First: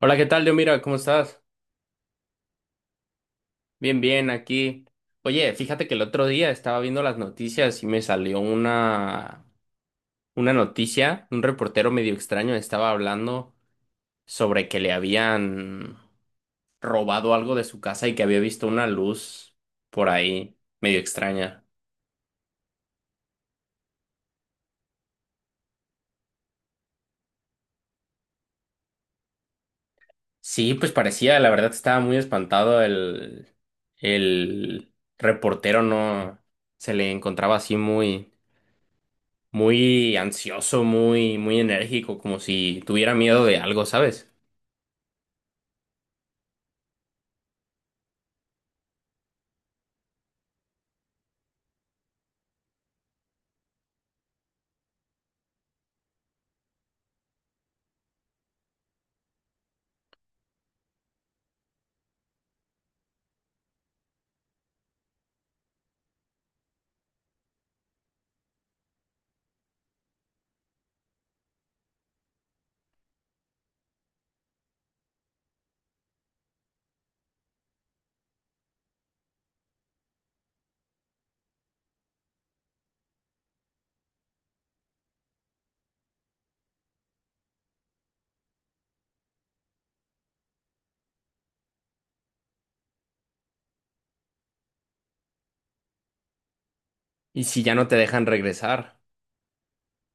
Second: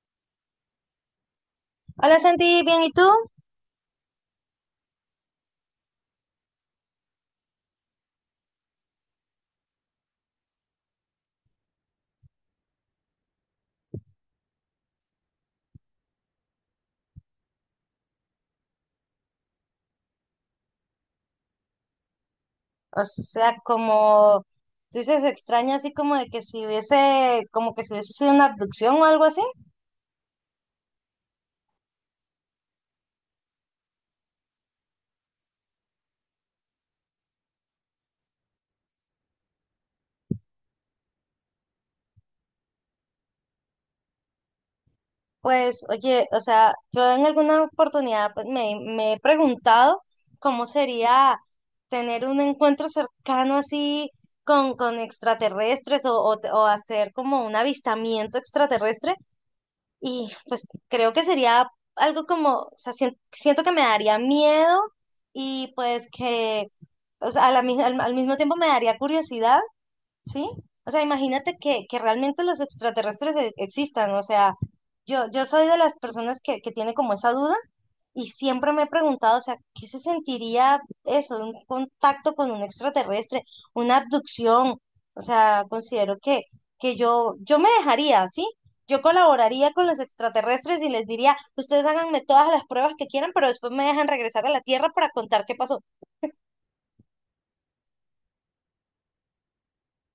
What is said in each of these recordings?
Hola, ¿qué tal, Dios? Mira, ¿cómo estás? Hola Santi, bien, ¿y tú? Bien, bien, aquí. Oye, fíjate que el otro día estaba viendo las noticias y me salió una noticia. Un reportero medio extraño estaba hablando sobre que le habían robado algo de su casa y que había visto una luz por ahí, medio extraña. O sea, como tú dices, extraña así como de que si hubiese, como que si hubiese sido una abducción o algo así. Sí, pues parecía, la verdad estaba muy espantado el reportero, no se le encontraba así muy ansioso, muy, muy enérgico, como si tuviera miedo de algo, ¿sabes? Pues, oye, o sea, yo en alguna oportunidad pues, me he preguntado cómo sería tener un encuentro cercano así con extraterrestres o hacer como un avistamiento extraterrestre. Y pues creo que sería algo como, o sea, siento que me daría miedo y pues que, o sea, a la mi- al, al mismo tiempo me daría curiosidad, ¿sí? O sea, imagínate que realmente los extraterrestres existan, o sea, yo soy de las personas que tiene como esa duda y siempre me he preguntado, o sea, ¿qué se sentiría eso, un contacto con un extraterrestre, una abducción? O sea, considero que yo me dejaría, ¿sí? Yo colaboraría con los extraterrestres y les diría, ustedes háganme todas las pruebas que quieran, pero después me dejan regresar a la Tierra para contar qué pasó. ¿Y si ya no te dejan regresar?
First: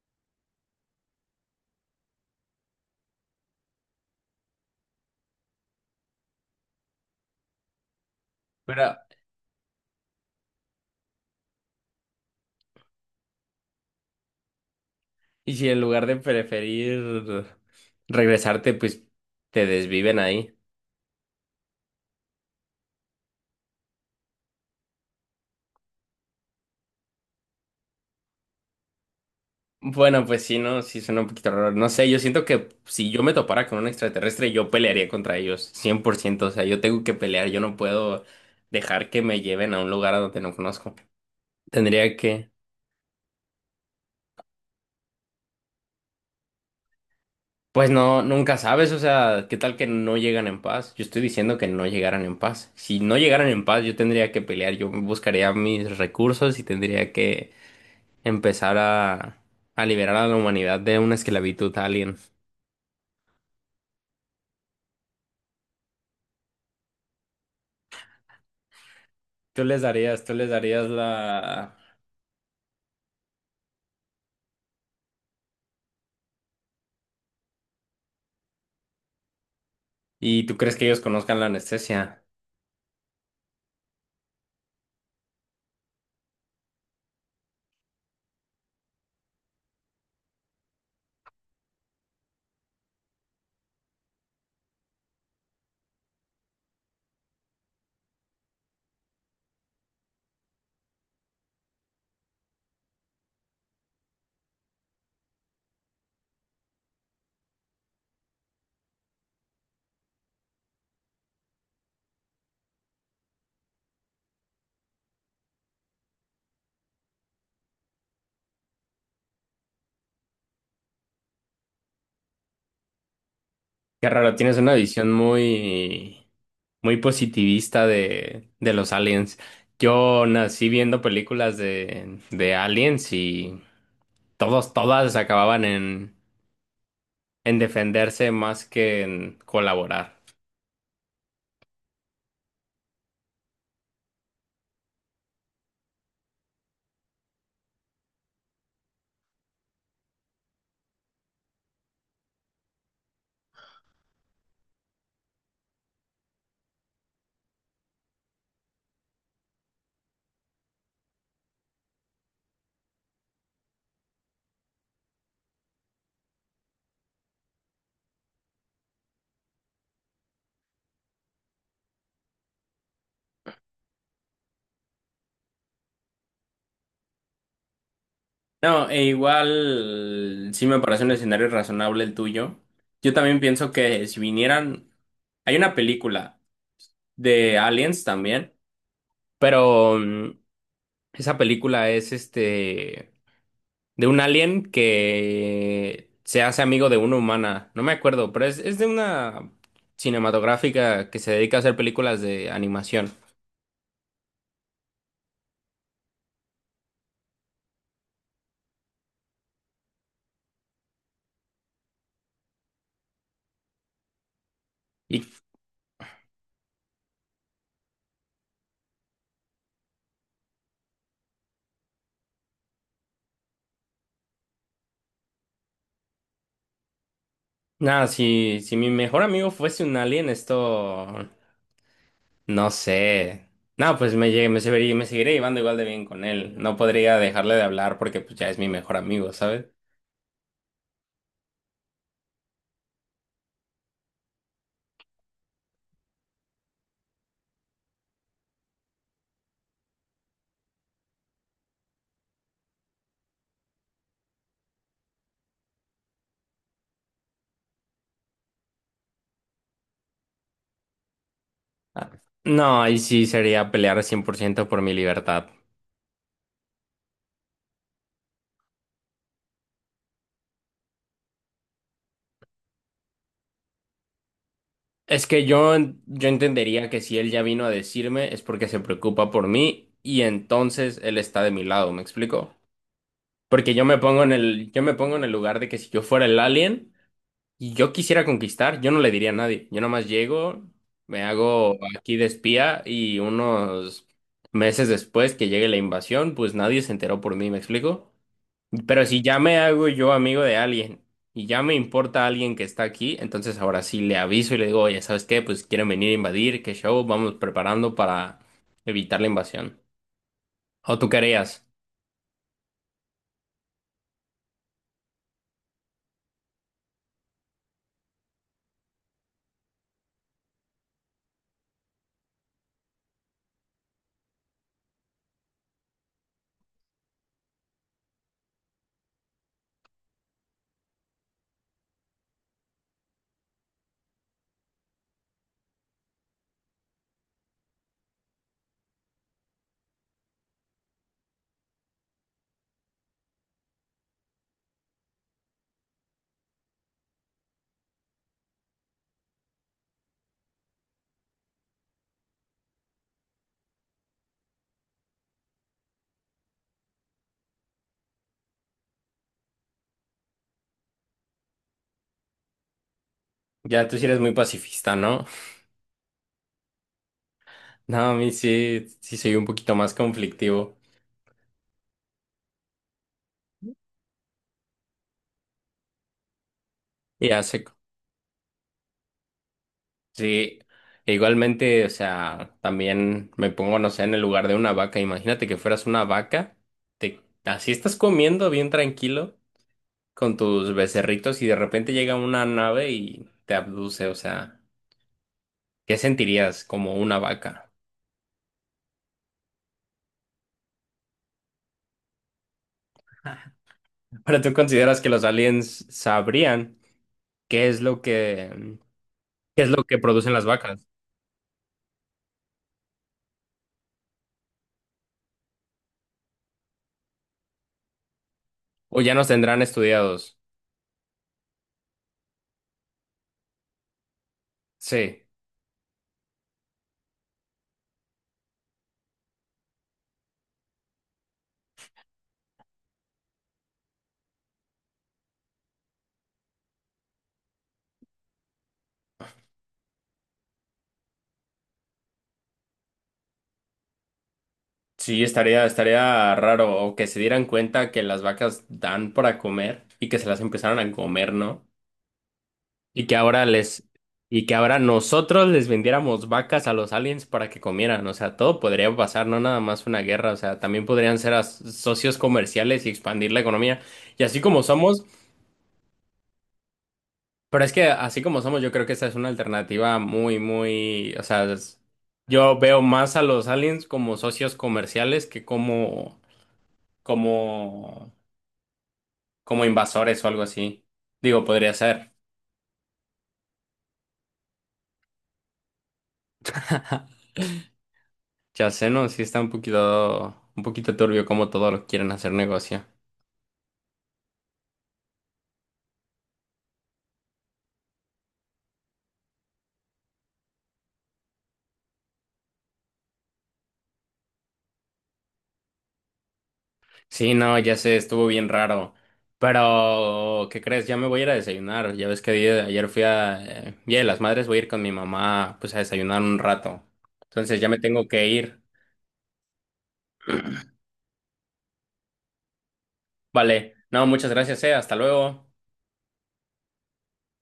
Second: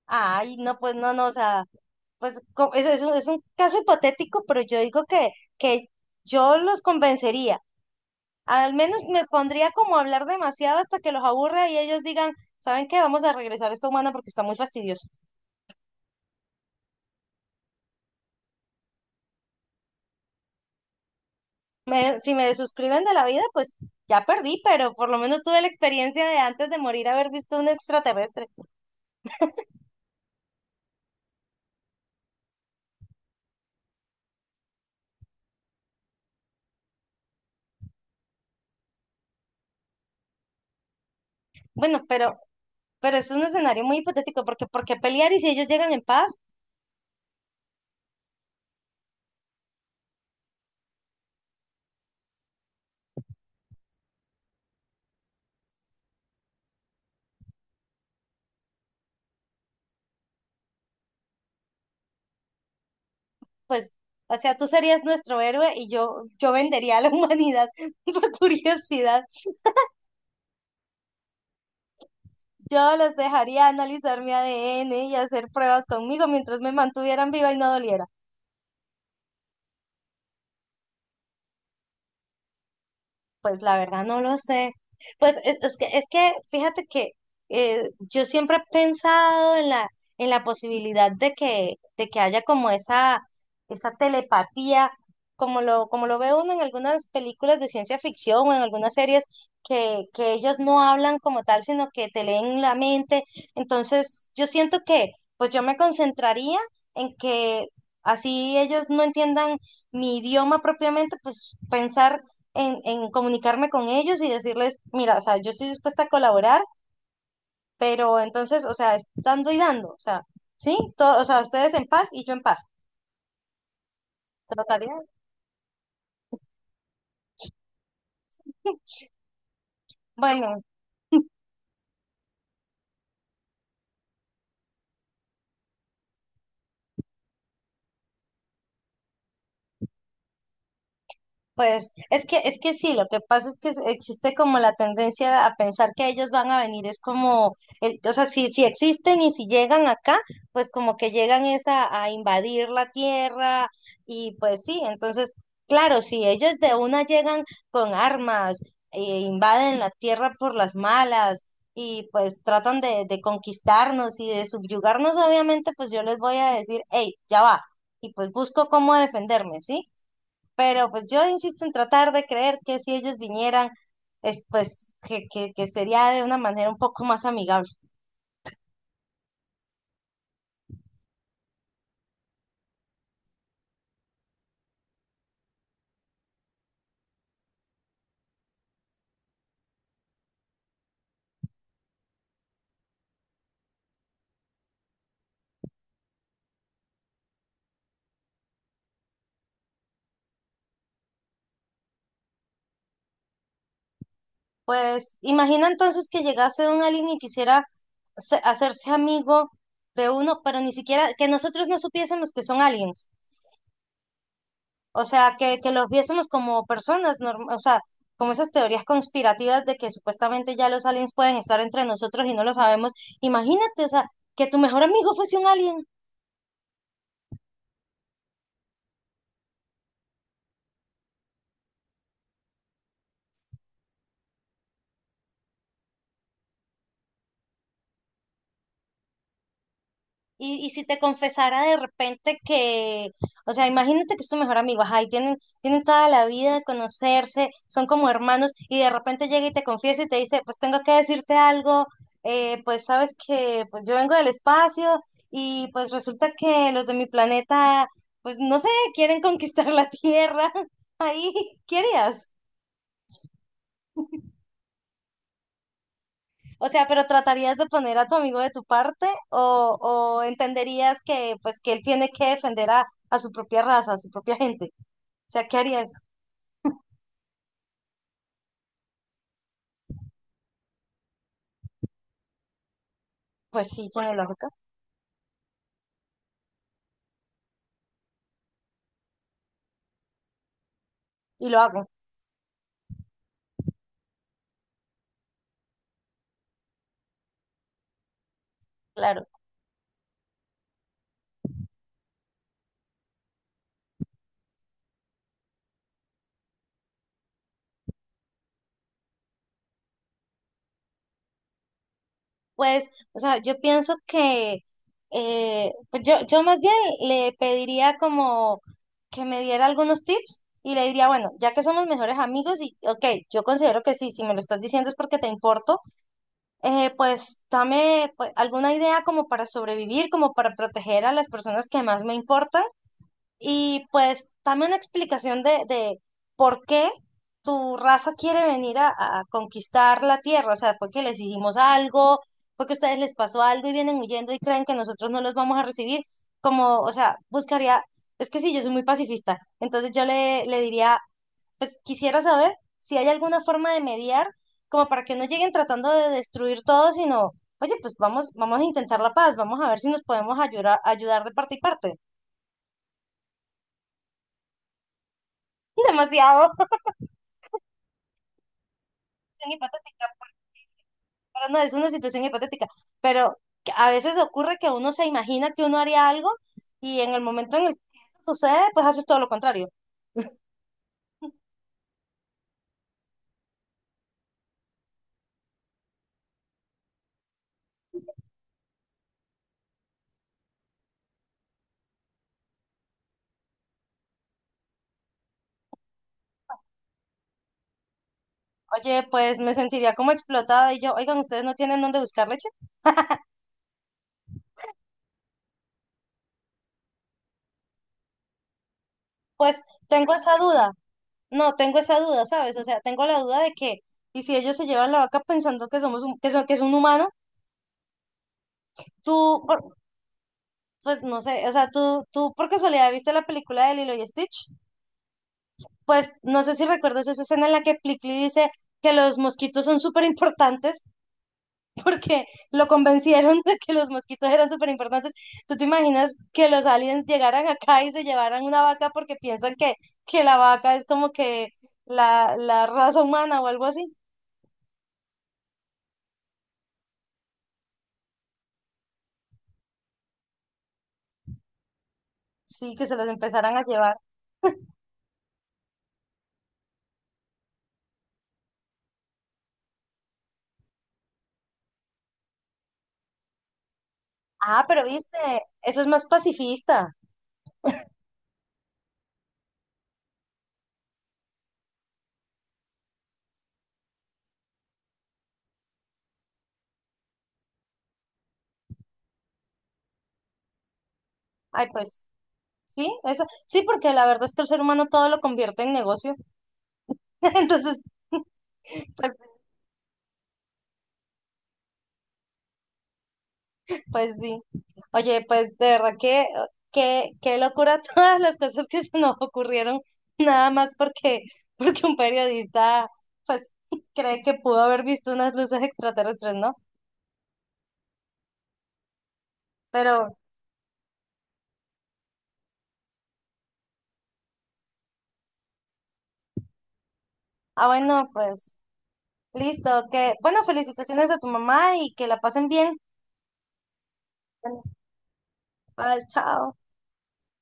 Ay, no, pues no, no, o sea, es un caso hipotético, pero yo digo que yo los convencería. Al Pero, menos me pondría como a hablar demasiado hasta que los aburra y ellos digan, ¿saben qué? Vamos a regresar a esta humana porque está muy fastidioso. ¿y si en lugar de preferir regresarte, pues te desviven ahí? Si me desuscriben de la vida, pues ya perdí, pero por lo menos tuve la experiencia de antes de morir haber visto un extraterrestre. Bueno, pues sí, no, sí suena un poquito raro. No sé, yo siento que si yo me topara con un extraterrestre, yo pelearía contra ellos, 100%. O sea, yo tengo que pelear, yo no puedo dejar que me lleven a un lugar a donde no conozco. Bueno, Tendría que... pero es un escenario muy hipotético porque ¿por qué pelear y si ellos llegan en paz, Pues no, nunca sabes, o sea, ¿qué tal que no llegan en paz? Yo estoy diciendo que no llegaran en paz. Si no llegaran en paz, yo tendría que pelear, yo buscaría mis recursos y tendría que empezar a liberar a la humanidad de una esclavitud alien. pues, o sea, tú serías nuestro héroe y yo vendería a la humanidad por curiosidad. Tú les darías la... Yo los dejaría analizar mi ADN y hacer pruebas conmigo mientras me mantuvieran viva y no doliera. ¿Y tú crees que ellos conozcan la anestesia? Pues la verdad no lo sé. Pues es que fíjate que yo siempre he pensado en la posibilidad de que haya como esa telepatía, como lo ve uno en algunas películas de ciencia ficción o en algunas series, que ellos no hablan como tal, sino que te leen la mente. Entonces, yo siento que pues yo me concentraría en que así ellos no entiendan mi idioma propiamente, pues pensar en comunicarme con ellos y decirles, mira, o sea, yo estoy dispuesta a colaborar, pero entonces, o sea, es dando y dando, o sea, ¿sí? Todo, o sea, ustedes en paz y yo en paz. Qué raro, tienes una Trataría. visión muy, muy positivista de los aliens. Yo Bueno, nací viendo películas de aliens y... Todos, todas acababan en defenderse más que en colaborar. pues es que sí, lo que pasa es que existe como la tendencia a pensar que ellos van a venir, es como, o sea, si, si existen y si llegan acá, pues como que llegan es a invadir la tierra y pues sí, entonces, claro, si ellos de una llegan con armas, e invaden la tierra por las malas y pues tratan de conquistarnos y de subyugarnos, obviamente, pues yo les voy a decir, hey, ya va, y pues busco cómo defenderme, ¿sí? Pero pues yo insisto en tratar de creer que si ellos vinieran, es, pues que sería de una manera un poco más amigable. No, e igual sí me parece un escenario razonable el tuyo. Yo también pienso que si vinieran, hay una película de Aliens también, pero esa película es este de un alien que se hace amigo de una humana. No me acuerdo, pero es de una cinematográfica que se dedica a hacer películas de animación. Pues imagina entonces que llegase un alien y quisiera hacerse amigo de uno, pero ni siquiera que nosotros no supiésemos que son aliens. O Y sea, que los viésemos como personas, o sea, como esas teorías conspirativas de que supuestamente ya los aliens pueden estar entre nosotros y no lo sabemos. Imagínate, o sea, que tu mejor amigo fuese un alien. no, si mi mejor amigo fuese un alien, esto no sé. No, pues me, llegué- me, seguiría, me seguiré llevando igual de bien con él. No podría dejarle de hablar porque pues ya es mi mejor amigo, ¿sabes? Y si te confesara de repente que, o sea, imagínate que es tu mejor amigo, ajá, y tienen toda la vida de conocerse, son como hermanos, y de repente llega y te confiesa y te dice, pues tengo que decirte algo, pues sabes que pues yo vengo del espacio y pues resulta que los de mi planeta, pues no sé, quieren conquistar la Tierra, ahí, ¿qué Ah, harías? no, ahí sí sería pelear 100% por mi libertad. O sea, pero ¿tratarías de poner a tu amigo de tu parte o entenderías que pues que él tiene que defender a su propia raza, a su propia gente? Es O que sea, ¿qué yo, harías? yo entendería que si él ya vino a decirme es porque se preocupa por mí y entonces él está de mi lado, ¿me explico? Pues Porque yo sí, me tiene pongo en lógica. el, yo me pongo en el lugar de que si yo fuera el alien y yo quisiera conquistar, yo no le diría a nadie. Yo nomás llego, me Y lo hago hago, aquí de espía y unos meses después que llegue la invasión, pues nadie se enteró por mí, ¿me explico? Pero si claro. ya me hago yo amigo de alguien y ya me importa alguien que está aquí, entonces ahora sí le aviso y le digo, oye, ¿sabes qué? Pues quieren venir a invadir, qué show, vamos preparando para evitar la invasión. ¿O tú querías? Pues, o sea, yo pienso que pues yo más bien le pediría como que me diera algunos tips y le diría, bueno, ya que somos mejores amigos y ok, yo considero que sí, si me lo estás diciendo es porque te importo. Pues dame pues, alguna idea como para sobrevivir, como para proteger a las personas que más me importan y pues dame una explicación de por qué tu raza quiere venir a conquistar la tierra. O sea, fue que les hicimos algo, fue que a ustedes les pasó algo y vienen huyendo y creen que nosotros no los vamos a recibir. Como, o sea, buscaría, es que sí, yo soy muy pacifista, entonces yo le diría, pues quisiera saber si hay alguna forma de mediar, como para que no lleguen tratando de destruir todo, sino, oye, pues vamos, vamos a intentar la paz, vamos a ver si nos podemos ayudar, ayudar de parte y parte. Ya tú sí eres muy pacifista, ¿no? Demasiado No, a mí sí, sí soy un situación poquito más hipotética, conflictivo. pero no es una situación hipotética, pero que a veces ocurre que uno se imagina que uno haría algo y en el Y momento hace en el que eso sucede, pues haces todo lo contrario. sí, e igualmente, o sea, también me pongo, no sé, en el lugar de una vaca. Imagínate que fueras una vaca, así estás comiendo bien tranquilo con tus becerritos y de repente llega una nave y te abduce, o sea, ¿qué sentirías como una vaca? Oye, pues me sentiría como explotada y yo, oigan, ¿ustedes no tienen dónde buscar leche? Ahora, ¿tú consideras que los aliens sabrían qué es lo que, Pues qué es lo que tengo producen esa las duda. vacas? No, tengo esa duda, ¿sabes? O sea, tengo la duda de que, y si ellos se llevan la vaca pensando que somos que es un humano, ¿O ya nos tú, tendrán por- estudiados? pues no sé, o sea, tú por casualidad viste la película de Lilo y Stitch, Sí. pues no sé si recuerdas esa escena en la que Plickly dice que los mosquitos son súper importantes, porque lo convencieron de que los mosquitos eran súper importantes. ¿Tú te imaginas que los aliens llegaran acá y se llevaran una vaca porque piensan que la vaca es como que la raza humana o algo así? Sí, estaría raro o que se dieran cuenta que las vacas dan para comer y que se las empezaron a comer, ¿no? Sí, que se Y los que ahora empezaran a les, llevar. y que ahora nosotros les vendiéramos vacas a los aliens para que comieran. O sea, todo podría pasar, no nada más una guerra. O sea, también podrían ser socios comerciales y expandir la economía. Y así como Ah, pero somos, viste, eso es más pacifista. pero es que así como somos, yo creo que esa es una alternativa muy, muy, o sea, yo veo más a los aliens como socios comerciales que como como invasores o algo así. Digo, Ay, podría pues ser. sí, eso, sí, porque la verdad es que el ser humano todo lo convierte en negocio. Entonces, Ya sé, no, pues, sí está un poquito turbio como todos lo quieren hacer negocio. pues sí. Oye, pues de verdad que, qué locura todas las cosas que se nos ocurrieron, nada más porque, porque un periodista, pues, cree que pudo haber visto unas luces extraterrestres, ¿no? Sí, no, ya sé, estuvo bien raro. Pero, Pero, ¿qué crees? Ya me voy a ir a desayunar. Ya ves que ayer fui a Día de las Madres, voy a ir con mi mamá, pues a desayunar un rato. Entonces ah, ya me tengo bueno, que pues, ir. listo, que, bueno, felicitaciones a tu mamá y que la pasen bien. Vale, no, muchas gracias, Bueno, hasta luego. bye, chao.